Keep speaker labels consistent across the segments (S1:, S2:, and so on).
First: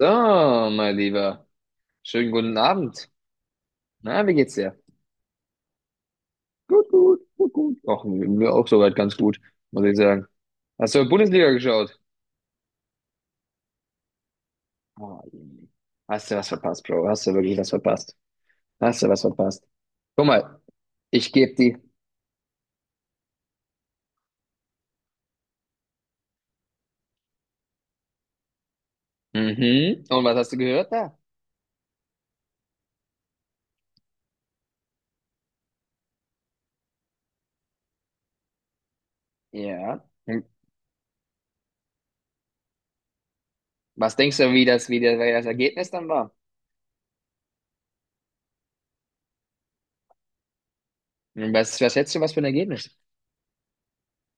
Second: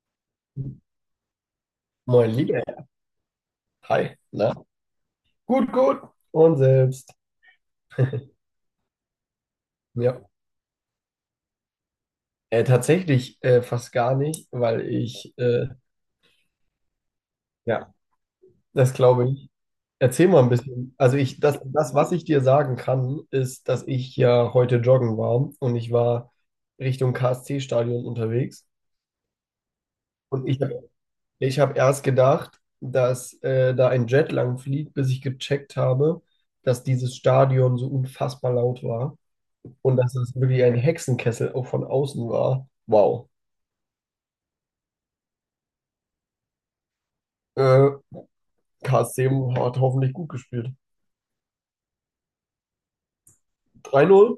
S1: So, mein Lieber.
S2: Moin,
S1: Schönen guten
S2: lieber Herr.
S1: Abend.
S2: Hi,
S1: Na, wie geht's
S2: na?
S1: dir?
S2: Gut, gut. Und
S1: Gut,
S2: selbst.
S1: gut, gut, gut. Ach, mir auch soweit ganz gut, muss ich
S2: Ja,
S1: sagen. Hast du Bundesliga geschaut?
S2: tatsächlich fast gar nicht, weil
S1: Oh, Jemine. Hast du was verpasst, Bro? Hast du wirklich was
S2: ja,
S1: verpasst?
S2: das
S1: Hast du was
S2: glaube ich.
S1: verpasst? Guck
S2: Erzähl mal ein
S1: mal,
S2: bisschen. Also
S1: ich geb die.
S2: was ich dir sagen kann, ist, dass ich ja heute joggen war und ich war Richtung KSC-Stadion unterwegs.
S1: Mhm. Und was
S2: Und
S1: hast du
S2: ich, hab-
S1: gehört da?
S2: Ich habe erst gedacht, dass da ein Jet lang fliegt, bis ich gecheckt habe, dass dieses Stadion so unfassbar laut war. Und
S1: Ja.
S2: dass es
S1: Hm.
S2: wirklich ein Hexenkessel auch von außen war. Wow.
S1: Was denkst du, wie das Ergebnis dann war?
S2: Äh, KSC hat hoffentlich gut gespielt.
S1: Hm, was schätzt du, was für ein Ergebnis?
S2: 3-0?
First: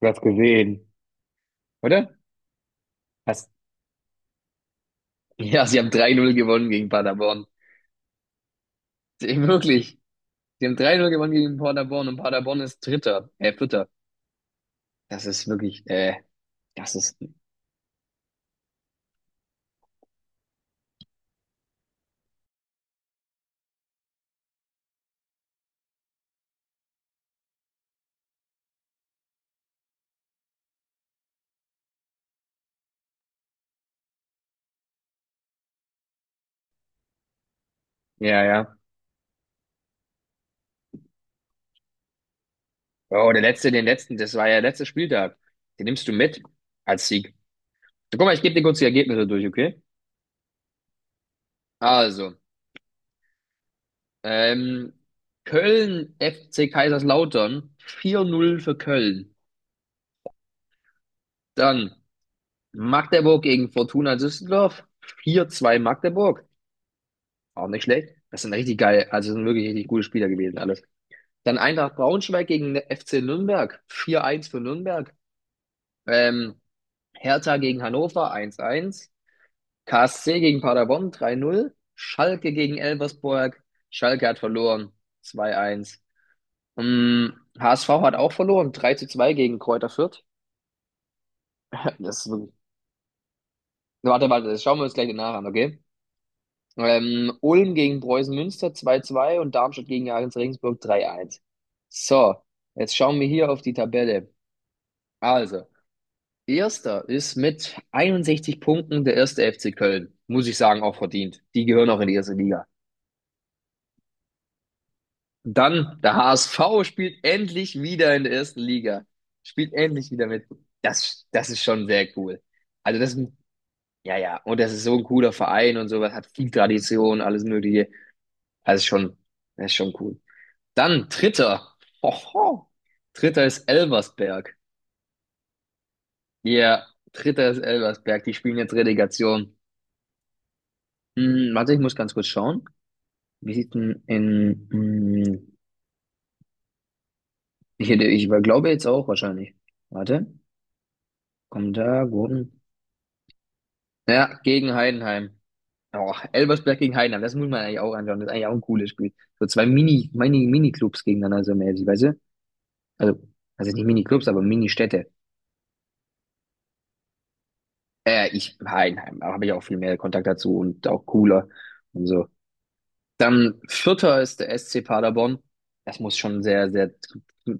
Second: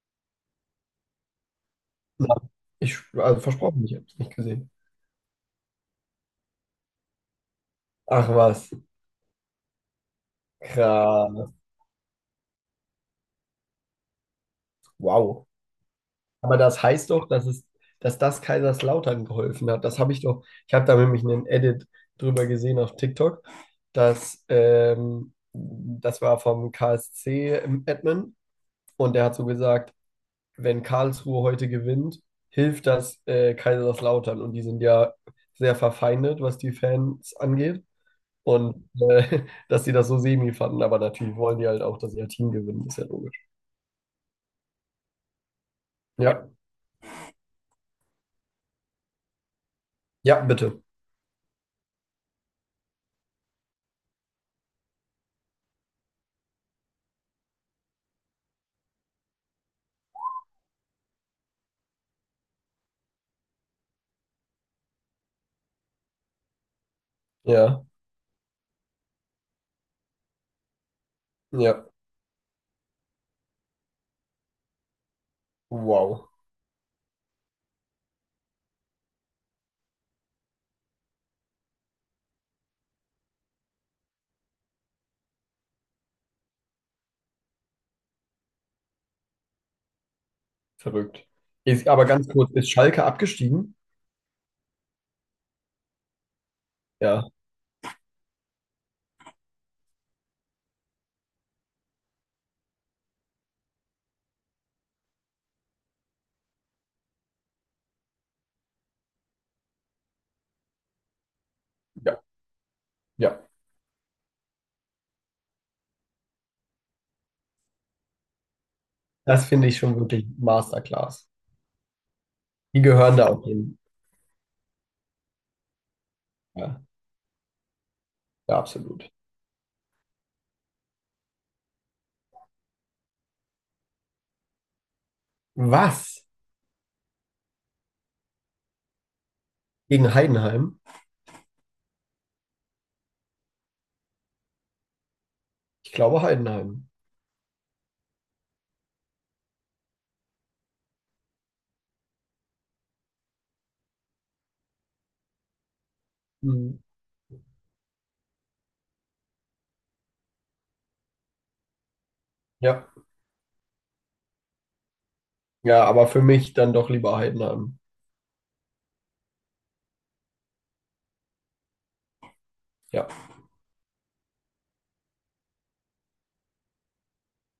S1: Du hast gesehen, oder?
S2: Nein. Ich, also
S1: Hast,
S2: versprochen, ich habe es nicht gesehen.
S1: ja, sie haben 3-0 gewonnen gegen Paderborn.
S2: Ach was,
S1: Wirklich. Sie haben 3-0 gewonnen
S2: krass.
S1: gegen Paderborn und Paderborn ist Dritter, Vierter. Das
S2: Wow.
S1: ist wirklich,
S2: Aber das
S1: das
S2: heißt
S1: ist,
S2: doch, dass es, dass das Kaiserslautern geholfen hat. Das habe ich doch, ich habe da nämlich einen Edit drüber gesehen auf TikTok, dass das war vom KSC in Edmund und der hat so gesagt, wenn Karlsruhe heute gewinnt, hilft das Kaiserslautern. Und die sind ja sehr verfeindet, was die Fans angeht.
S1: ja, ja.
S2: Und dass sie das so semi fanden. Aber natürlich wollen die halt auch, dass ihr Team gewinnt, ist ja
S1: Oh,
S2: logisch.
S1: der letzte, den letzten, das war ja der letzte Spieltag. Den nimmst du mit
S2: Ja,
S1: als Sieg. So, guck mal, ich gebe dir kurz die Ergebnisse durch, okay?
S2: ja, bitte.
S1: Also, ähm, Köln FC Kaiserslautern, 4-0 für Köln. Dann Magdeburg gegen Fortuna Düsseldorf, 4-2 Magdeburg. Auch
S2: Ja,
S1: nicht schlecht. Das sind richtig geil, also das sind wirklich richtig gute Spieler gewesen, alles. Dann
S2: ja.
S1: Eintracht Braunschweig gegen FC Nürnberg, 4-1 für Nürnberg.
S2: Wow,
S1: Ähm, Hertha gegen Hannover, 1-1, KSC gegen Paderborn, 3-0, Schalke gegen Elversberg. Schalke hat verloren, 2-1. Mm, HSV hat auch verloren, 3-2 gegen Kräuter Fürth.
S2: verrückt. Ist, aber
S1: Das
S2: ganz
S1: ist
S2: kurz,
S1: wirklich.
S2: ist Schalke abgestiegen?
S1: Warte, warte, das schauen wir uns gleich nach an, okay?
S2: Ja,
S1: Ulm gegen Preußen Münster, 2-2 und Darmstadt gegen Jahres Regensburg, 3-1. So, jetzt schauen wir hier auf die Tabelle. Also, Erster ist mit 61 Punkten der erste FC Köln. Muss ich sagen, auch verdient. Die gehören auch in die
S2: ja,
S1: erste Liga.
S2: ja.
S1: Dann der HSV spielt endlich wieder in der ersten Liga.
S2: Das finde
S1: Spielt
S2: ich schon
S1: endlich
S2: wirklich
S1: wieder mit. Das,
S2: Masterclass.
S1: das ist schon sehr cool.
S2: Die
S1: Also das,
S2: gehören da auch hin.
S1: ja, ja. Und das ist so ein cooler Verein und sowas. Hat viel
S2: Ja,
S1: Tradition, alles Mögliche.
S2: ja,
S1: Also
S2: absolut.
S1: schon, das ist schon cool. Dann dritter. Hoho. Dritter ist Elversberg.
S2: Was?
S1: Ja, dritter ist Elversberg. Die spielen jetzt Relegation.
S2: Gegen Heidenheim?
S1: Hm, warte, ich muss ganz kurz schauen. Wie sieht denn in,
S2: Ich glaube Heidenheim.
S1: glaube jetzt auch wahrscheinlich. Warte, komm da, Gurken. Ja, gegen Heidenheim. Oh, Elversberg
S2: Mhm.
S1: gegen Heidenheim, das muss man eigentlich auch anschauen. Das ist eigentlich auch ein cooles Spiel. So zwei Mini, Mini, Mini-Clubs gegeneinander, so mäßig, weißt du?
S2: Ja.
S1: Also, also, nicht Mini-Clubs, aber Mini-Städte.
S2: Ja, aber für mich dann doch lieber Heidenheim.
S1: Heidenheim, da habe ich auch viel mehr Kontakt dazu und auch cooler und so.
S2: Ja,
S1: Dann Vierter ist der SC Paderborn. Das muss schon sehr, sehr,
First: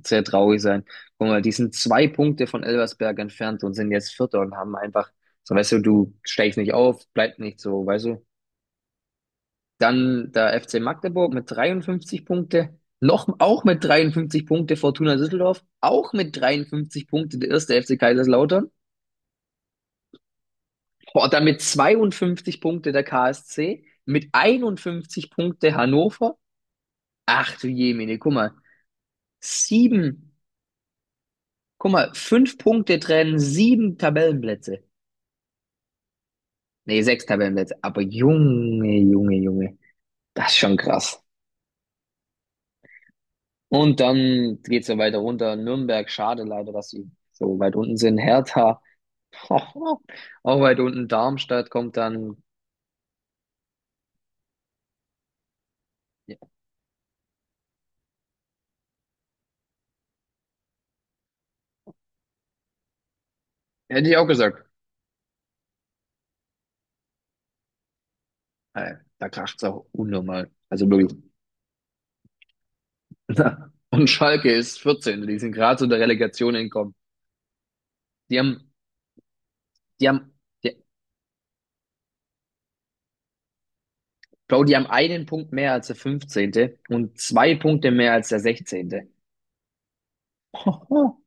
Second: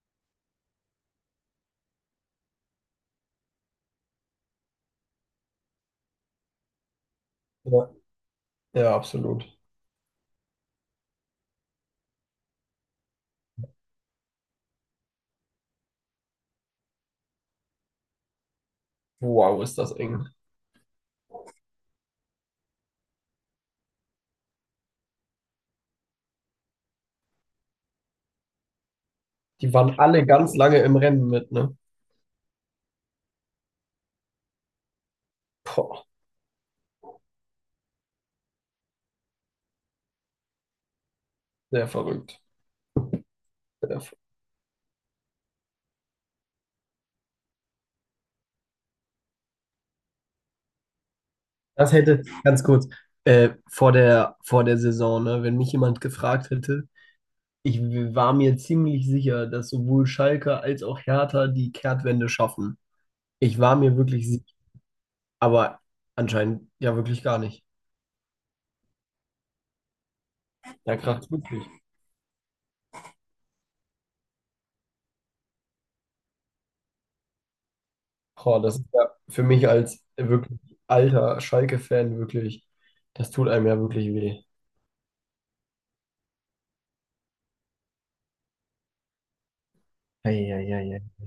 S1: sehr traurig sein. Guck mal, die sind 2 Punkte von Elversberg entfernt und sind jetzt Vierter und haben einfach, so weißt du, du steigst nicht auf, bleib nicht so,
S2: ja,
S1: weißt du.
S2: ja, absolut.
S1: Dann der FC Magdeburg mit 53 Punkte. Noch, auch mit 53 Punkte Fortuna Düsseldorf. Auch mit 53 Punkte der erste FC Kaiserslautern.
S2: Wow, ist das eng.
S1: Boah, dann mit 52 Punkte der KSC. Mit 51 Punkte Hannover. Ach du Jemine, guck mal.
S2: Die waren alle
S1: Sieben.
S2: ganz lange im Rennen mit, ne?
S1: Guck mal, 5 Punkte trennen, 7 Tabellenplätze.
S2: Boah,
S1: Nee, 6 Tabellenplätze. Aber Junge, Junge, Junge. Das ist schon krass.
S2: sehr verrückt. Sehr
S1: Und
S2: ver-
S1: dann geht's ja weiter runter. Nürnberg, schade leider, dass sie so weit unten sind. Hertha, auch weit unten. Darmstadt
S2: Das
S1: kommt dann.
S2: ganz kurz, vor vor der Saison, ne, wenn mich jemand
S1: Ja,
S2: gefragt hätte, war mir ziemlich sicher, dass sowohl Schalke als auch Hertha die Kehrtwende schaffen. Ich war mir
S1: hätte ich auch
S2: wirklich sicher,
S1: gesagt.
S2: aber anscheinend ja wirklich gar nicht.
S1: Da kracht's auch unnormal. Also
S2: Ja,
S1: wirklich.
S2: krass,
S1: Und Schalke ist 14. Die sind gerade zu der Relegation entkommen. Die
S2: boah,
S1: haben,
S2: das ist ja für mich als
S1: die haben,
S2: wirklich alter Schalke-Fan wirklich, das tut einem ja wirklich weh.
S1: Bro, die haben einen Punkt mehr als der 15. und 2 Punkte mehr als der sechzehnte.
S2: Eieiei.
S1: Hoho.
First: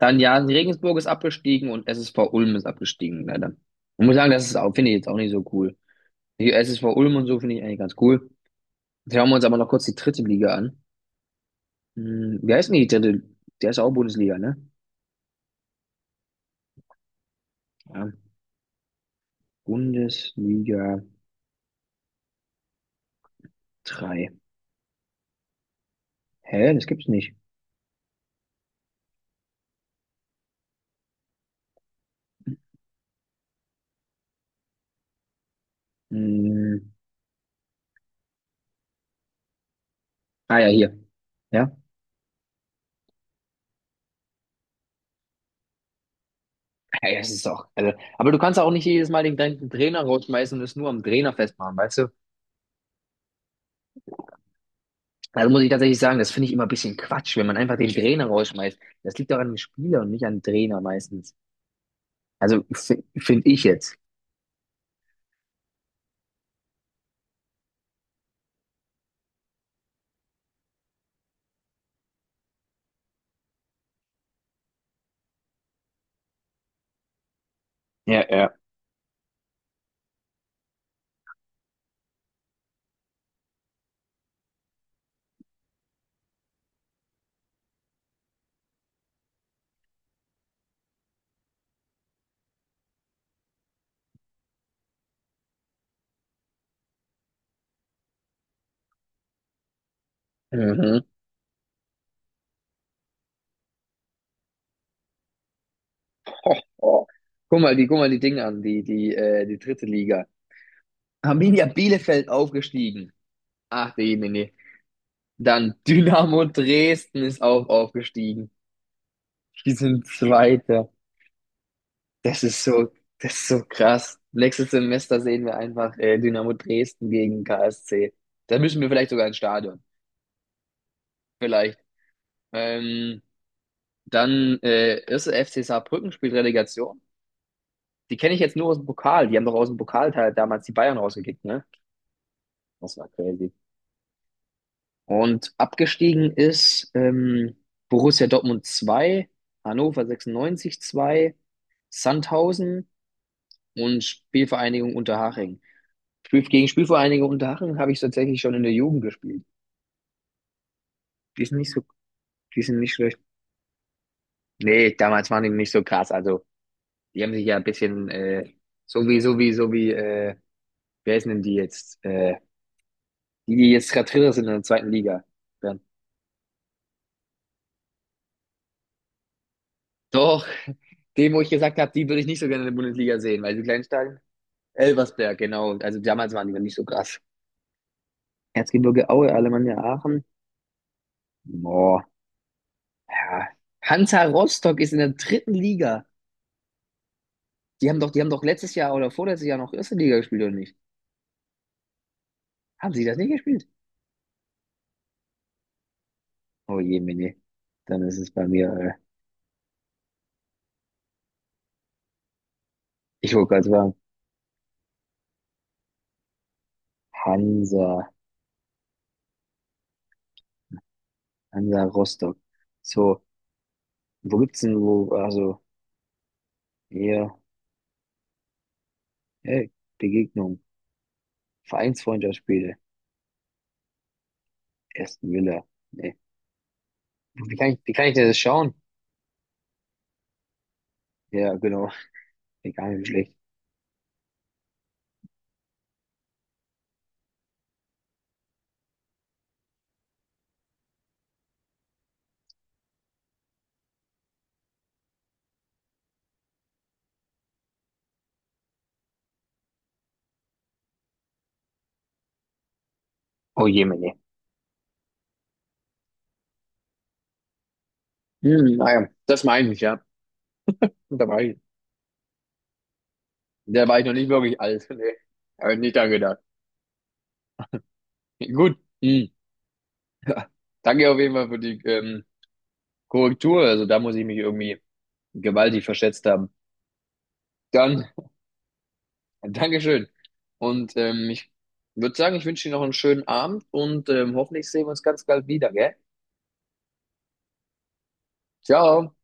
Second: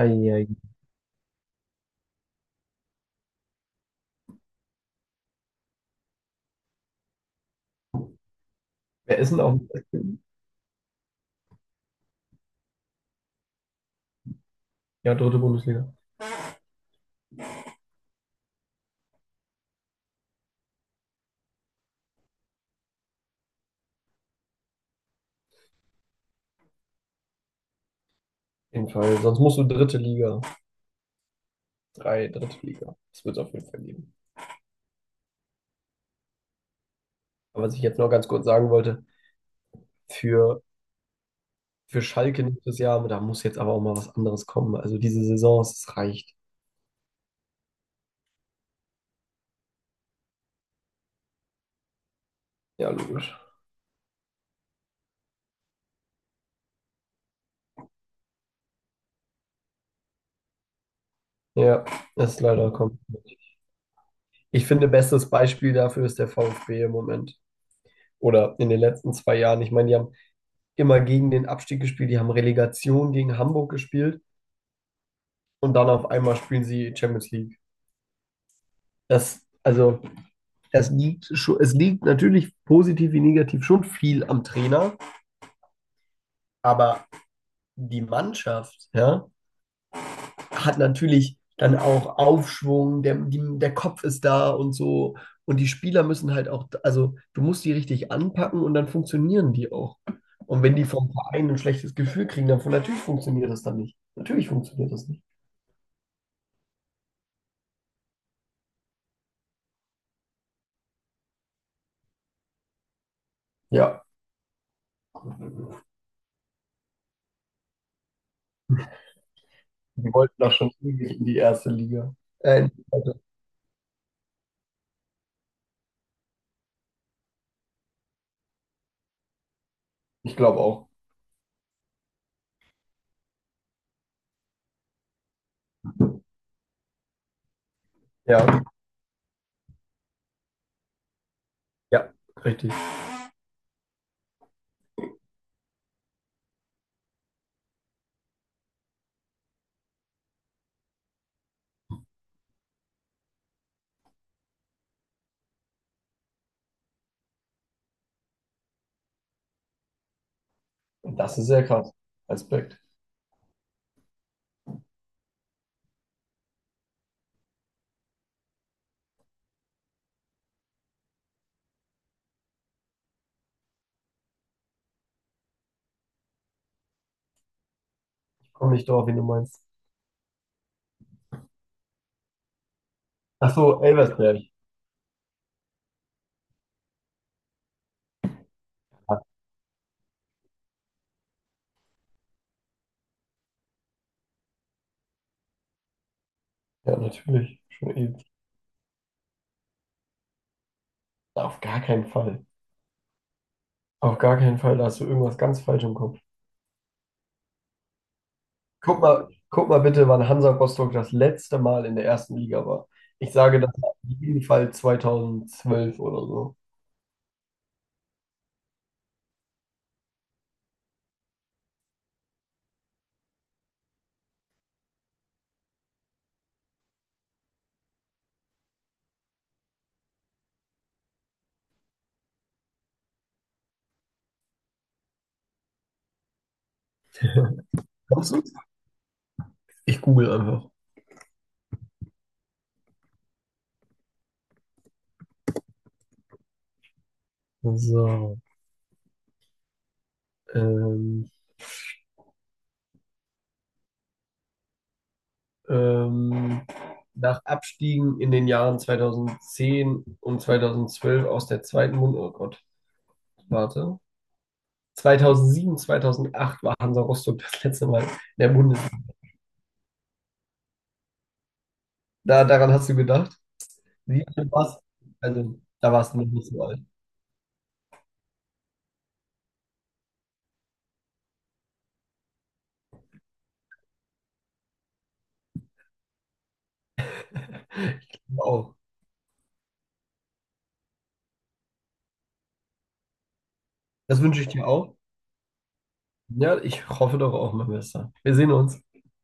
S1: Dann ja,
S2: Eieiei.
S1: Regensburg ist abgestiegen und SSV Ulm ist abgestiegen, leider. Ich muss sagen, das ist auch, finde ich jetzt auch nicht so cool. Die SSV Ulm und so finde ich eigentlich ganz cool. Jetzt
S2: Wer
S1: schauen
S2: ist
S1: wir
S2: denn
S1: uns aber
S2: auf?
S1: noch kurz die dritte Liga an. Hm, wie heißt denn die dritte? Der ist auch Bundesliga, ne?
S2: Ja, dritte Bundesliga. Auf
S1: Ja, Bundesliga 3? Hä? Das gibt's nicht.
S2: jeden Fall. Sonst musst du dritte Liga. Drei, dritte Liga. Das wird es auf jeden Fall geben.
S1: Hm,
S2: Aber was ich jetzt noch ganz kurz sagen wollte,
S1: ah
S2: für,
S1: ja, hier. Ja,
S2: für Schalke nächstes Jahr, da muss jetzt aber auch mal was anderes kommen. Also diese Saison, es reicht.
S1: Ja, ja, es ist auch. Also, aber du kannst auch nicht jedes Mal den gleichen Trainer rausschmeißen und es nur am Trainer festmachen, weißt du?
S2: Ja, logisch.
S1: Also muss ich tatsächlich sagen, das finde ich immer ein bisschen Quatsch, wenn man einfach den Trainer rausschmeißt. Das liegt doch an dem Spieler und nicht an dem Trainer meistens.
S2: Ja, das ist
S1: Also
S2: leider kommt.
S1: finde ich jetzt.
S2: Ich finde, bestes Beispiel dafür ist der VfB im Moment. Oder in den letzten zwei Jahren. Ich meine, die haben immer gegen den Abstieg gespielt. Die haben Relegation gegen Hamburg gespielt und dann auf einmal spielen sie Champions League.
S1: Ja, ja.
S2: Das, also, das liegt schon, es liegt natürlich positiv wie negativ schon viel am Trainer, aber die Mannschaft, ja, hat natürlich dann auch Aufschwung, der Kopf ist da und so. Und die Spieler müssen halt auch, also du musst die richtig anpacken und dann funktionieren die auch. Und wenn die
S1: Mhm.
S2: vom Verein ein schlechtes Gefühl kriegen, dann von natürlich funktioniert das dann nicht. Natürlich funktioniert das nicht.
S1: Ho, ho. Guck mal, guck mal die Dinge an, die dritte Liga. Arminia Bielefeld aufgestiegen. Ach,
S2: Ja,
S1: nee, nee, nee. Dann Dynamo Dresden ist auch aufgestiegen. Die sind
S2: die wollten doch schon
S1: Zweiter.
S2: ewig in die erste Liga.
S1: Das ist so, das ist so krass. Nächstes Semester sehen wir einfach Dynamo Dresden gegen KSC. Da müssen wir vielleicht sogar ins Stadion.
S2: Ich glaube auch.
S1: Vielleicht. Ähm, dann erste FC Saarbrücken spielt Relegation. Die kenne ich
S2: Ja,
S1: jetzt nur aus dem Pokal. Die haben doch aus dem Pokalteil damals die Bayern rausgekickt, ne?
S2: ja, richtig.
S1: Das war crazy. Und abgestiegen ist Borussia Dortmund zwei, Hannover 96 2, Sandhausen und Spielvereinigung Unterhaching. Gegen Spielvereinigung Unterhaching habe ich tatsächlich schon in der Jugend gespielt.
S2: Und das
S1: Die
S2: ist
S1: sind
S2: sehr
S1: nicht so,
S2: krass.
S1: die
S2: Respekt.
S1: sind nicht schlecht. Nee, damals waren die nicht so krass. Also, die haben sich ja ein bisschen, so wie, wer ist denn die jetzt? Die, die jetzt gerade Dritter sind in der zweiten Liga. Dann.
S2: Ich komme nicht drauf, wen du meinst.
S1: Doch, wo ich gesagt habe, die würde ich nicht so gerne in der Bundesliga sehen,
S2: Ach
S1: weil die
S2: so,
S1: kleinen Stadien.
S2: Elversberg.
S1: Elversberg, genau. Also damals waren die noch nicht so krass. Erzgebirge
S2: Ja,
S1: Aue, Alemannia Aachen. Boah, ja. Hansa Rostock ist in der dritten Liga.
S2: ja, natürlich.
S1: Die
S2: Schon
S1: haben doch, die
S2: ewig.
S1: haben doch letztes Jahr oder vorletztes Jahr noch erste Liga gespielt, oder nicht?
S2: Auf gar keinen Fall.
S1: Haben sie das nicht gespielt?
S2: Auf gar keinen Fall. Da hast du irgendwas ganz falsch im Kopf.
S1: Oh je, Mini. Dann ist es bei mir,
S2: Guck mal bitte, wann Hansa Rostock das letzte Mal in der ersten Liga war. Ich
S1: ich wollte
S2: sage,
S1: gerade
S2: das war
S1: sagen,
S2: auf jeden Fall zweitausendzwölf oder so.
S1: Hansa, Hansa Rostock. So, wo gibt's denn, wo, also, hier, hey, Begegnung, Vereinsfreundschaftsspiele, Aston Villa. Nee. Wie kann ich denn
S2: Kommst
S1: das
S2: du?
S1: schauen?
S2: Ich google einfach.
S1: Ja, genau. Egal, nicht wie schlecht.
S2: So, ähm. ähm, nach Abstiegen in den Jahren 2010 und 2012 aus der zweiten Bund, oh Gott,
S1: Oh je,
S2: warte.
S1: Mini.
S2: 2007, 2008 war Hansa Rostock das letzte Mal in der
S1: Hm,
S2: Bundesliga.
S1: naja, das meine ich, ja. Da war ich,
S2: Da, daran hast du gedacht?
S1: da war ich noch
S2: Siehst
S1: nicht
S2: du.
S1: wirklich alt. Nee.
S2: Also,
S1: Habe ich
S2: da
S1: nicht dran
S2: warst du noch
S1: gedacht.
S2: nicht so alt.
S1: Gut. Hm. Danke auf jeden Fall für die Korrektur. Also da muss ich mich irgendwie gewaltig verschätzt haben. Dann,
S2: Ich glaube auch.
S1: Dankeschön. Und ich würde sagen, ich wünsche dir noch einen schönen Abend und
S2: Das wünsche ich dir
S1: hoffentlich sehen wir
S2: auch.
S1: uns ganz bald wieder, gell?
S2: Ja, ich hoffe doch auch, mein Bester. Wir sehen uns.
S1: Ciao.